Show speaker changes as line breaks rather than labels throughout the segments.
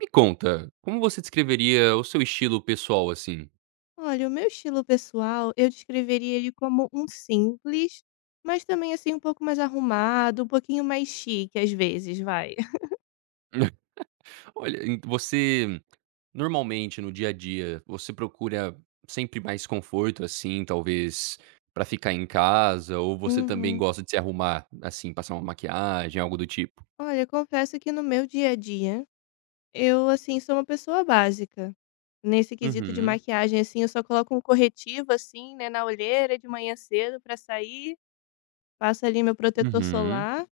Me conta, como você descreveria o seu estilo pessoal, assim?
Olha, o meu estilo pessoal, eu descreveria ele como um simples, mas também assim um pouco mais arrumado, um pouquinho mais chique às vezes, vai.
Olha, en você normalmente no dia a dia, você procura sempre mais conforto, assim, talvez pra ficar em casa, ou você também
Uhum.
gosta de se arrumar, assim, passar uma maquiagem, algo do tipo?
Olha, confesso que no meu dia a dia, eu assim sou uma pessoa básica. Nesse quesito de
Uhum,
maquiagem assim, eu só coloco um corretivo assim, né, na olheira de manhã cedo pra sair, passo ali meu protetor
uhum,
solar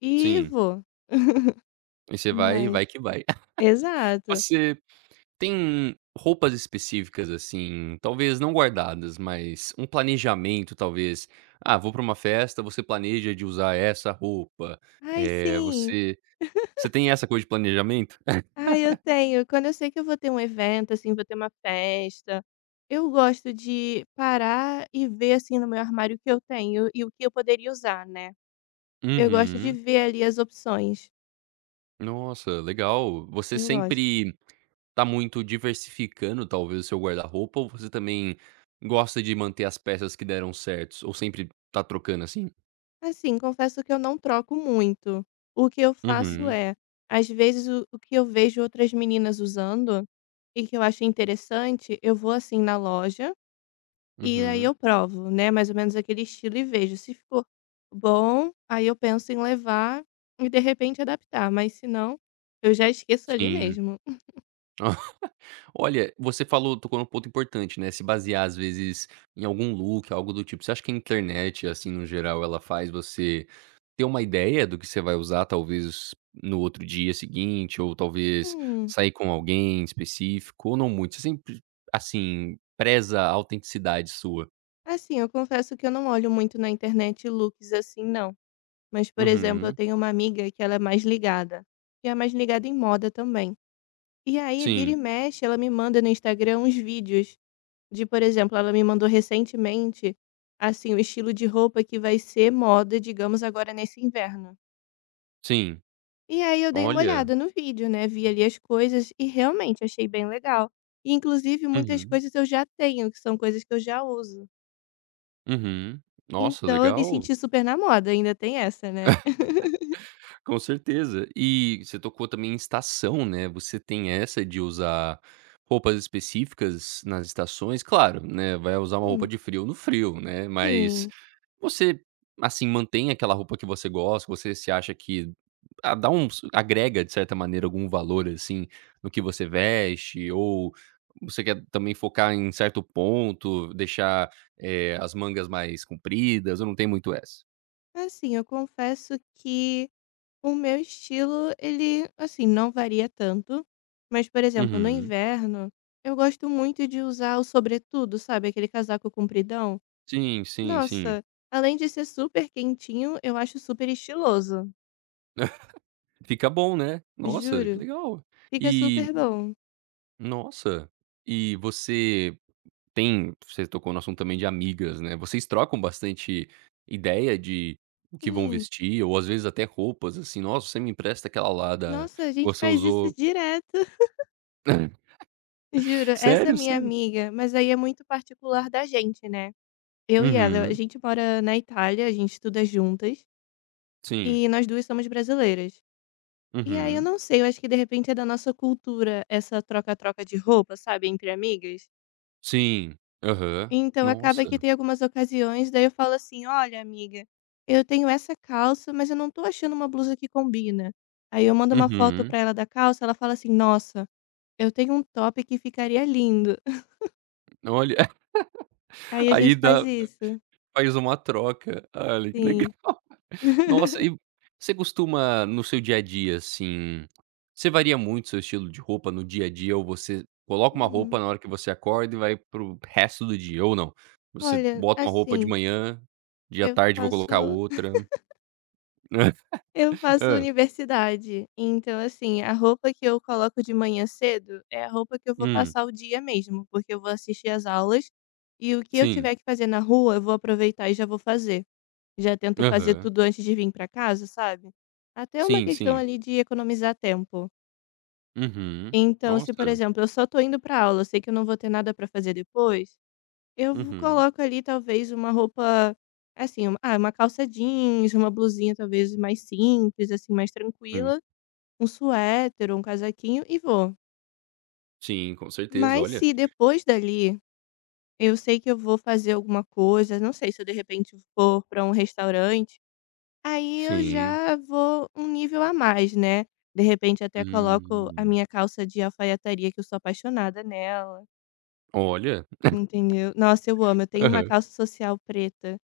e
sim.
vou.
Aí você vai
Mas
vai que vai.
exato.
Você Tem roupas específicas, assim, talvez não guardadas, mas um planejamento, talvez. Ah, vou pra uma festa, você planeja de usar essa roupa.
Ai,
é
sim.
você você tem essa coisa de planejamento?
Ah, eu tenho. Quando eu sei que eu vou ter um evento, assim, vou ter uma festa, eu gosto de parar e ver, assim, no meu armário o que eu tenho e o que eu poderia usar, né. Eu gosto de
Uhum.
ver ali as opções.
Nossa, legal. Você
Eu gosto.
sempre tá muito diversificando, talvez, o seu guarda-roupa, ou você também gosta de manter as peças que deram certos? Ou sempre tá trocando assim?
Assim, confesso que eu não troco muito. O que eu faço
Uhum,
é, às vezes, o que eu vejo outras meninas usando e que eu acho interessante, eu vou, assim, na loja. E aí
uhum,
eu provo, né, mais ou menos aquele estilo e vejo se ficou bom, aí eu penso em levar e de repente adaptar, mas se não, eu já esqueço ali
sim.
mesmo.
Olha, você falou tocou num ponto importante, né, se basear às vezes em algum look, algo do tipo. Você acha que a internet, assim, no geral, ela faz você ter uma ideia do que você vai usar, talvez no outro dia seguinte, ou talvez
Hum,
sair com alguém específico, ou não muito? Você sempre, assim, preza a autenticidade sua?
assim, eu confesso que eu não olho muito na internet looks assim não, mas por exemplo, eu
Uhum.
tenho uma amiga que ela é mais ligada, e é mais ligada em moda também. E aí vira
Sim,
e mexe, ela me manda no Instagram uns vídeos de, por exemplo, ela me mandou recentemente assim o estilo de roupa que vai ser moda, digamos, agora nesse inverno.
sim.
E aí eu dei uma
Olha.
olhada no vídeo, né, vi ali as coisas e realmente achei bem legal. E inclusive muitas
Uhum,
coisas eu já tenho, que são coisas que eu já uso.
uhum. Nossa,
Então eu me
legal.
senti super na moda, ainda tem essa, né.
Com certeza. E você tocou também em estação, né, você tem essa de usar roupas específicas nas estações, claro, né, vai usar uma roupa
Hum,
de frio no frio, né, mas
sim.
você, assim, mantém aquela roupa que você gosta, você se acha que a dá um agrega de certa maneira algum valor, assim, no que você veste ou você quer também focar em certo ponto, deixar, as mangas mais compridas ou não tem muito essa?
Assim, eu confesso que o meu estilo ele, assim, não varia tanto, mas, por exemplo, no
Uhum.
inverno, eu gosto muito de usar o sobretudo, sabe, aquele casaco compridão.
Sim, sim, sim.
Nossa, além de ser super quentinho, eu acho super estiloso,
Fica bom, né. Nossa, que
juro.
legal.
Fica
E
super bom.
nossa, e você tem você tocou no assunto também de amigas, né, vocês trocam bastante ideia de o que vão
Sim.
vestir ou às vezes até roupas, assim: "Nossa, você me empresta aquela lá da
Nossa, a
que
gente
você
faz isso
usou".
direto. Juro, essa é
Sério,
minha
sério?
amiga, mas aí é muito particular da gente, né? Eu e ela, a
Uhum.
gente mora na Itália, a gente estuda juntas
Sim.
e nós duas somos brasileiras. E aí eu
Uhum.
não sei, eu acho que de repente é da nossa cultura essa troca-troca de roupa, sabe, entre amigas.
Sim. Aham.
Então acaba que
Nossa.
tem algumas ocasiões, daí eu falo assim: "Olha, amiga, eu tenho essa calça, mas eu não tô achando uma blusa que combina". Aí eu mando uma foto
Uhum.
pra ela da calça, ela fala assim: "Nossa, eu tenho um top que ficaria lindo".
Olha,
Aí a
aí
gente faz
dá
isso.
faz uma troca. Olha, que legal.
Sim.
Nossa, e você costuma no seu dia a dia, assim, você varia muito seu estilo de roupa no dia a dia ou você coloca uma roupa
Hum,
na hora que você acorda e vai para o resto do dia ou não? Você
olha,
bota uma roupa de
assim,
manhã, dia à
eu
tarde vou colocar
faço
outra.
eu faço
Hã.
universidade, então, assim, a roupa que eu coloco de manhã cedo é a roupa que eu vou
Hum,
passar o dia mesmo, porque eu vou assistir às aulas e o que eu
sim.
tiver que fazer na rua, eu vou aproveitar e já vou fazer. Já tento fazer
Aham.
tudo antes de vir para casa, sabe? Até uma
Sim,
questão
sim.
ali de economizar tempo.
Uhum.
Então, se, por
Nossa.
exemplo, eu só tô indo pra aula, eu sei que eu não vou ter nada pra fazer depois, eu v
Uhum.
coloco ali talvez uma roupa, assim, um uma calça jeans, uma blusinha talvez mais simples, assim, mais
Hum.
tranquila, um suéter um casaquinho e vou.
Sim, com certeza,
Mas
olha.
se depois dali, eu sei que eu vou fazer alguma coisa, não sei, se eu de repente for pra um restaurante, aí eu
Sim.
já vou um nível a mais, né. De repente até coloco a
Hum.
minha calça de alfaiataria que eu sou apaixonada nela.
Olha.
Entendeu. Nossa, eu amo. Eu tenho uma
Aham.
calça social preta,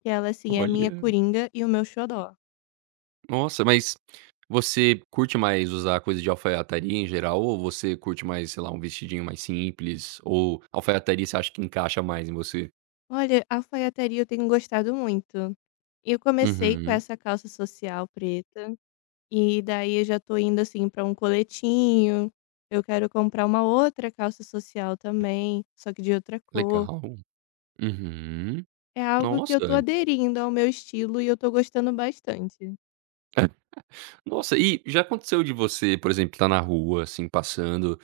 que ela, assim, é a minha
Olha.
coringa e o meu xodó.
Nossa, mas você curte mais usar coisa de alfaiataria em geral ou você curte mais, sei lá, um vestidinho mais simples ou alfaiataria você acha que encaixa mais em você?
Olha, alfaiataria eu tenho gostado muito. Eu comecei com
Uhum,
essa calça social preta, e daí eu já tô indo, assim, pra um coletinho. Eu quero comprar uma outra calça social também, só que de outra cor.
legal. Uhum.
É algo que eu tô
Nossa.
aderindo ao meu estilo e eu tô gostando bastante.
Nossa, e já aconteceu de você, por exemplo, estar na rua, assim, passando.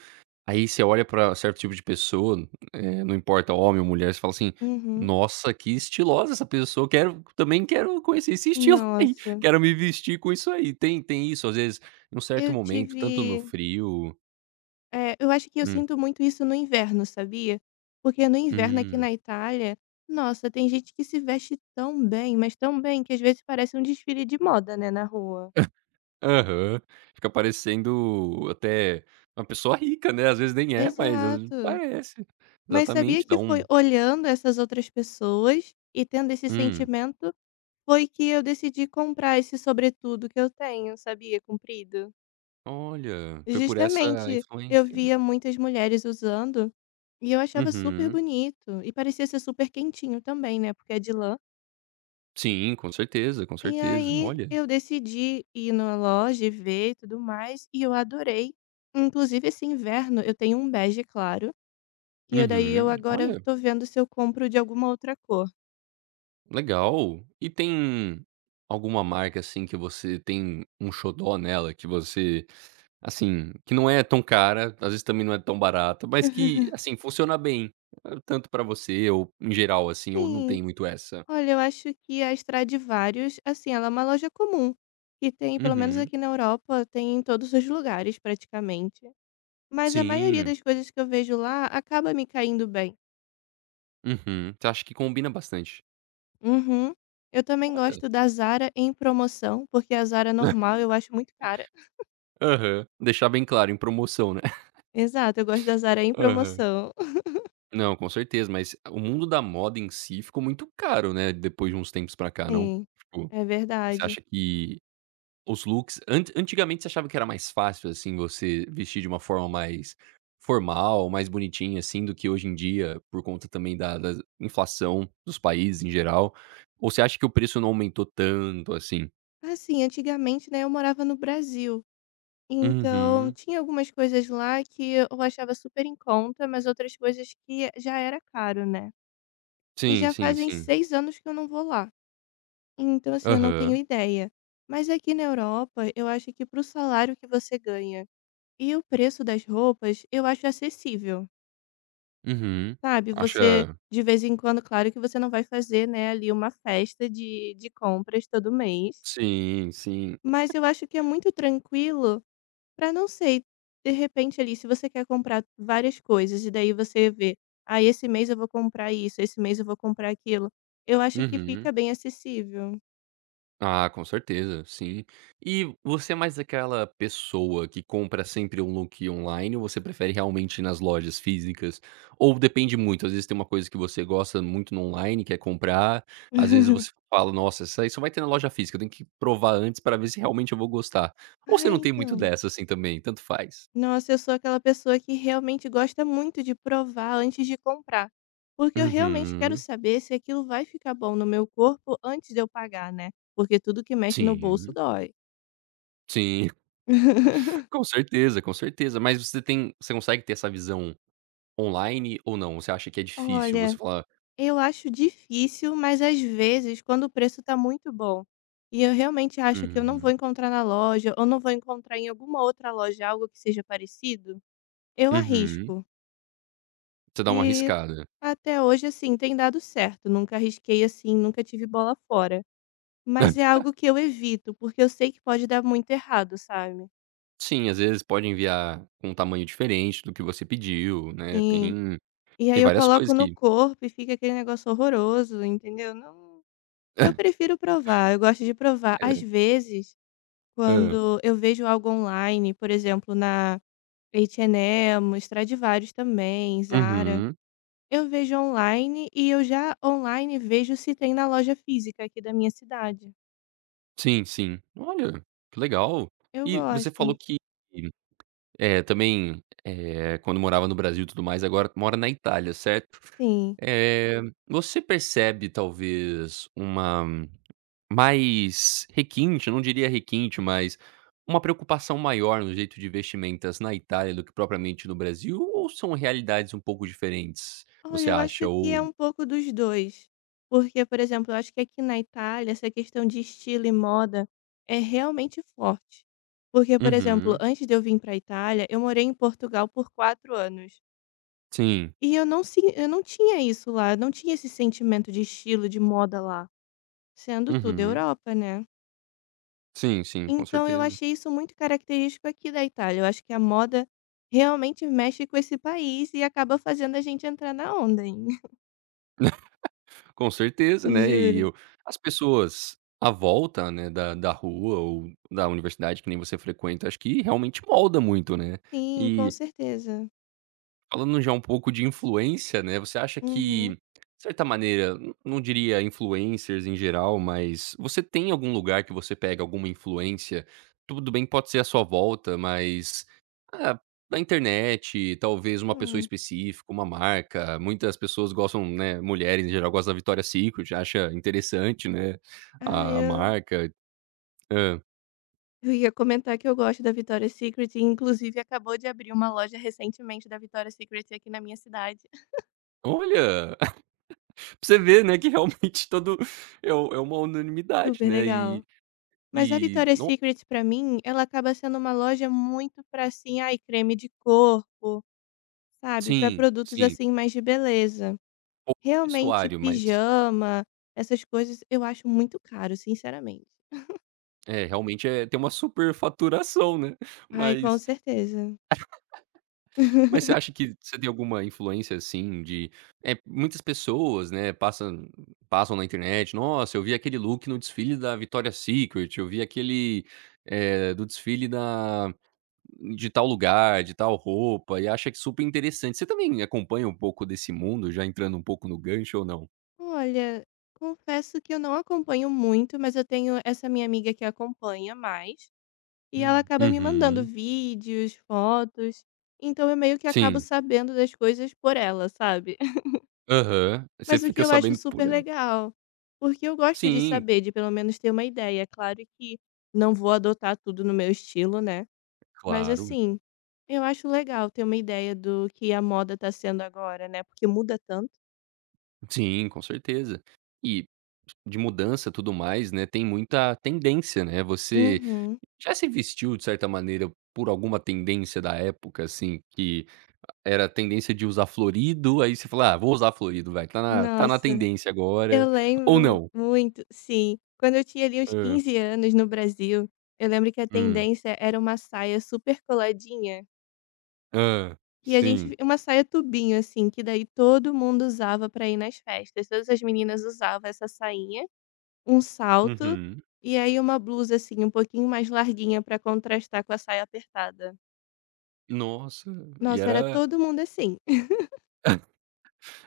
Aí você olha pra certo tipo de pessoa, não importa homem ou mulher, você fala assim:
Uhum.
"Nossa, que estilosa essa pessoa, quero também quero conhecer esse estilo aí,
Nossa,
quero me vestir com isso aí". Tem isso, às vezes, em um certo
eu
momento, tanto no
tive
frio.
é, eu acho que eu
Hum,
sinto muito isso no inverno, sabia? Porque no inverno aqui
hum.
na Itália, nossa, tem gente que se veste tão bem, mas tão bem, que às vezes parece um desfile de moda, né, na rua.
Aham. Fica parecendo até uma pessoa rica, né, às vezes nem é, mas às vezes
Exato.
parece.
Mas sabia
Exatamente, dá
que foi
um
olhando essas outras pessoas e tendo esse
hum.
sentimento, foi que eu decidi comprar esse sobretudo que eu tenho, sabia? Comprido.
Olha, foi por essa
Justamente, eu
influência.
via muitas mulheres usando e eu achava super
Uhum.
bonito. E parecia ser super quentinho também, né? Porque é de lã.
Sim, com certeza, com
E
certeza.
aí
Olha.
eu decidi ir na loja e ver e tudo mais, e eu adorei. Inclusive esse inverno eu tenho um bege claro, e eu daí eu
Uhum.
agora
Olha,
tô vendo se eu compro de alguma outra cor.
legal. E tem alguma marca, assim, que você tem um xodó nela, que você assim, que não é tão cara, às vezes também não é tão barata, mas que, assim, funciona bem, hã, tanto pra você ou em geral, assim, ou não
Sim,
tem muito essa?
olha, eu acho que a Stradivarius, assim, ela é uma loja comum, que tem, pelo menos
Uhum.
aqui na Europa, tem em todos os lugares praticamente. Mas a maioria
Sim.
das coisas que eu vejo lá acaba me caindo bem.
Uhum. Você acha que combina bastante.
Uhum. Eu também
Olha.
gosto da Zara em promoção, porque a Zara normal eu acho muito cara.
Aham. Deixar bem claro, em promoção, né.
Exato, eu gosto da Zara em
Aham.
promoção.
Não, com certeza, mas o mundo da moda em si ficou muito caro, né, depois de uns tempos pra cá, não?
Sim,
Tipo,
é
você
verdade.
acha que os looks antigamente você achava que era mais fácil, assim, você vestir de uma forma mais formal, mais bonitinha, assim, do que hoje em dia, por conta também da inflação dos países em geral? Ou você acha que o preço não aumentou tanto assim?
Assim, antigamente, né, eu morava no Brasil, então
Uhum.
tinha algumas coisas lá que eu achava super em conta, mas outras coisas que já era caro, né. E
Sim,
já
sim,
fazem
sim.
6 anos que eu não vou lá, então assim, eu não tenho
Aham.
ideia. Mas aqui na Europa, eu acho que para o salário que você ganha e o preço das roupas, eu acho acessível.
Uhum.
Sabe, você
Acha
de vez em quando claro que você não vai fazer, né, ali uma festa de compras todo mês,
sim, sim.
mas eu acho que é muito tranquilo para não sei, de repente ali se você quer comprar várias coisas e daí você vê: "Ah, esse mês eu vou comprar isso, esse mês eu vou comprar aquilo", eu acho que
Uhum.
fica bem acessível.
Ah, com certeza, sim. E você é mais daquela pessoa que compra sempre um look online ou você prefere realmente ir nas lojas físicas? Ou depende muito, às vezes tem uma coisa que você gosta muito no online, quer comprar, às vezes você fala, nossa, isso aí só vai ter na loja física, eu tenho que provar antes para ver se realmente eu vou gostar. Ou
Ah,
você não tem muito
então.
dessa assim também, tanto faz?
Nossa, eu sou aquela pessoa que realmente gosta muito de provar antes de comprar, porque eu realmente quero
Uhum.
saber se aquilo vai ficar bom no meu corpo antes de eu pagar, né? Porque tudo que mexe no bolso
Sim,
dói.
sim, com certeza, com certeza. Mas você tem você consegue ter essa visão online ou não? Você acha que é difícil você
Olha,
falar:
eu acho difícil, mas às vezes, quando o preço tá muito bom e eu realmente acho que eu não vou
"Hum".
encontrar na loja ou não vou encontrar em alguma outra loja algo que seja parecido, eu
Uhum.
arrisco.
Você dá uma
E
arriscada.
até hoje, assim, tem dado certo. Nunca arrisquei assim, nunca tive bola fora. Mas é algo que eu evito, porque eu sei que pode dar muito errado, sabe.
Sim, às vezes pode enviar com um tamanho diferente do que você pediu, né,
Sim.
tem
E aí
tem
eu
várias coisas
coloco no
que
corpo e fica aquele negócio horroroso, entendeu. Não, eu prefiro provar, eu gosto de provar. Às
é.
vezes,
Hã.
quando eu vejo algo online, por exemplo, na H&M, Stradivarius também, Zara, Uhum,
Uhum.
eu vejo online e eu já online vejo se tem na loja física aqui da minha cidade.
Sim, sim. Olha, que legal.
Eu
E você falou
gosto.
que, também, quando morava no Brasil e tudo mais, agora mora na Itália, certo?
Sim.
Eh, você percebe talvez uma. Mais requinte, eu não diria requinte, mas uma preocupação maior no jeito de vestimentas na Itália do que propriamente no Brasil, ou são realidades um pouco diferentes,
Olha,
você
eu acho
acha?
que é
Ou
um pouco dos 2, porque, por exemplo, eu acho que aqui na Itália essa questão de estilo e moda é realmente forte. Porque, por exemplo,
uhum.
antes de eu vir para a Itália, eu morei em Portugal por 4 anos.
Sim.
Eu não tinha isso lá, eu não tinha esse sentimento de estilo, de moda lá, sendo tudo
Uhum.
Europa, né.
Sim, sim, com
Então eu
certeza.
achei isso muito característico aqui da Itália, eu acho que a moda realmente mexe com esse país e acaba fazendo a gente entrar na onda, hein.
Com certeza, né, e
Juro.
eu as pessoas à volta, né, da rua ou da universidade que nem você frequenta, acho que realmente molda muito, né.
Sim, com
E
certeza.
falando já um pouco de influência, né, você acha que,
Uhum.
de certa maneira, n não diria influencers em geral, mas você tem algum lugar que você pega alguma influência? Tudo bem que pode ser à sua volta, mas, ah, na internet, talvez uma pessoa
Hum.
específica, uma marca. Muitas pessoas gostam, né, mulheres em geral gostam da Victoria's Secret, acha interessante, né,
Ah,
a
eu
marca. Hã.
eu ia comentar que eu gosto da Victoria's Secret e inclusive acabou de abrir uma loja recentemente da Victoria's Secret aqui na minha cidade.
Olha, pra você ver, né, que realmente todo é u é uma unanimidade,
Super
né, e
legal. Mas a
e
Victoria's Secret pra mim, ela acaba sendo uma loja muito pra assim, ai, creme de corpo, sabe, pra
sim,
produtos
sim,
assim mais de beleza.
pouco de
Realmente
vestuário, mas
pijama, essas coisas eu acho muito caro, sinceramente.
é, realmente tem uma superfaturação, né.
Ai, com
Mas
certeza.
mas você acha que você tem alguma influência, assim, de é muitas pessoas, né, passam na internet: "Nossa, eu vi aquele look no desfile da Victoria's Secret, eu vi aquele, do desfile da de tal lugar, de tal roupa", e acha que super interessante. Você também acompanha um pouco desse mundo, já entrando um pouco no gancho ou não?
Olha, confesso que eu não acompanho muito, mas eu tenho essa minha amiga que acompanha mais, e ela
Hum.
acaba me mandando
Uhum.
vídeos, fotos, então eu meio que acabo
Sim.
sabendo das coisas por ela, sabe?
Aham. Você
Mas o que
fica
eu acho
sabendo por
super legal, porque eu gosto de
sim,
saber, de pelo menos ter uma ideia. Claro que não vou adotar tudo no meu estilo, né? Mas
claro.
assim, eu acho legal ter uma ideia do que a moda tá sendo agora, né? Porque muda tanto.
Sim, com certeza. E de mudança, tudo mais, né, tem muita tendência, né. Você
Uhum.
já se vestiu de certa maneira por alguma tendência da época, assim, que era a tendência de usar florido, aí você fala: "Ah, vou usar florido, vai, tá na
Nossa.
tendência agora",
Eu
ou
lembro
não?
muito, sim. Quando eu tinha ali uns
Hã.
15 anos no Brasil, eu lembro que a
Hum.
tendência era uma saia super coladinha,
Hã.
e a
Sim.
gente uma saia tubinho assim, que daí todo mundo usava pra ir nas festas, todas as meninas usavam essa sainha, um salto,
Uhum.
e aí uma blusa assim um pouquinho mais larguinha pra contrastar com a saia apertada.
Nossa, e
Nossa, era
era
todo mundo assim.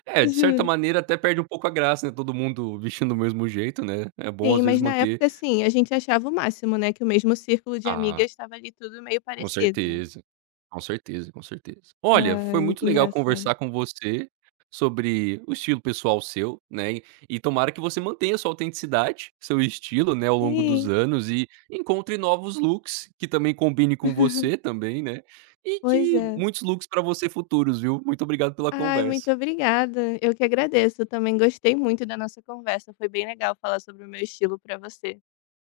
é, de certa
Juro.
maneira até perde um pouco a graça, né, todo mundo vestindo do mesmo jeito, né. É bom
Sim,
às vezes
mas na
manter.
época, assim, a gente achava o máximo, né, que o mesmo círculo de
Ah.
amigas estava ali tudo meio
Com
parecido.
certeza, com certeza, com certeza. Olha, foi
Ai, muito
muito legal
engraçado.
conversar com você sobre o estilo pessoal seu, né, e tomara que você mantenha sua autenticidade, seu estilo, né, ao longo dos
Sim.
anos e encontre novos looks que também combine com você também, né, e
Pois
que
é.
muitos looks para você futuros, viu. Muito obrigado pela
Ai, muito
conversa.
obrigada. Eu que agradeço. Também gostei muito da nossa conversa. Foi bem legal falar sobre o meu estilo para você.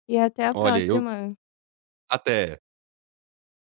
E até a
Olha, eu
próxima.
até.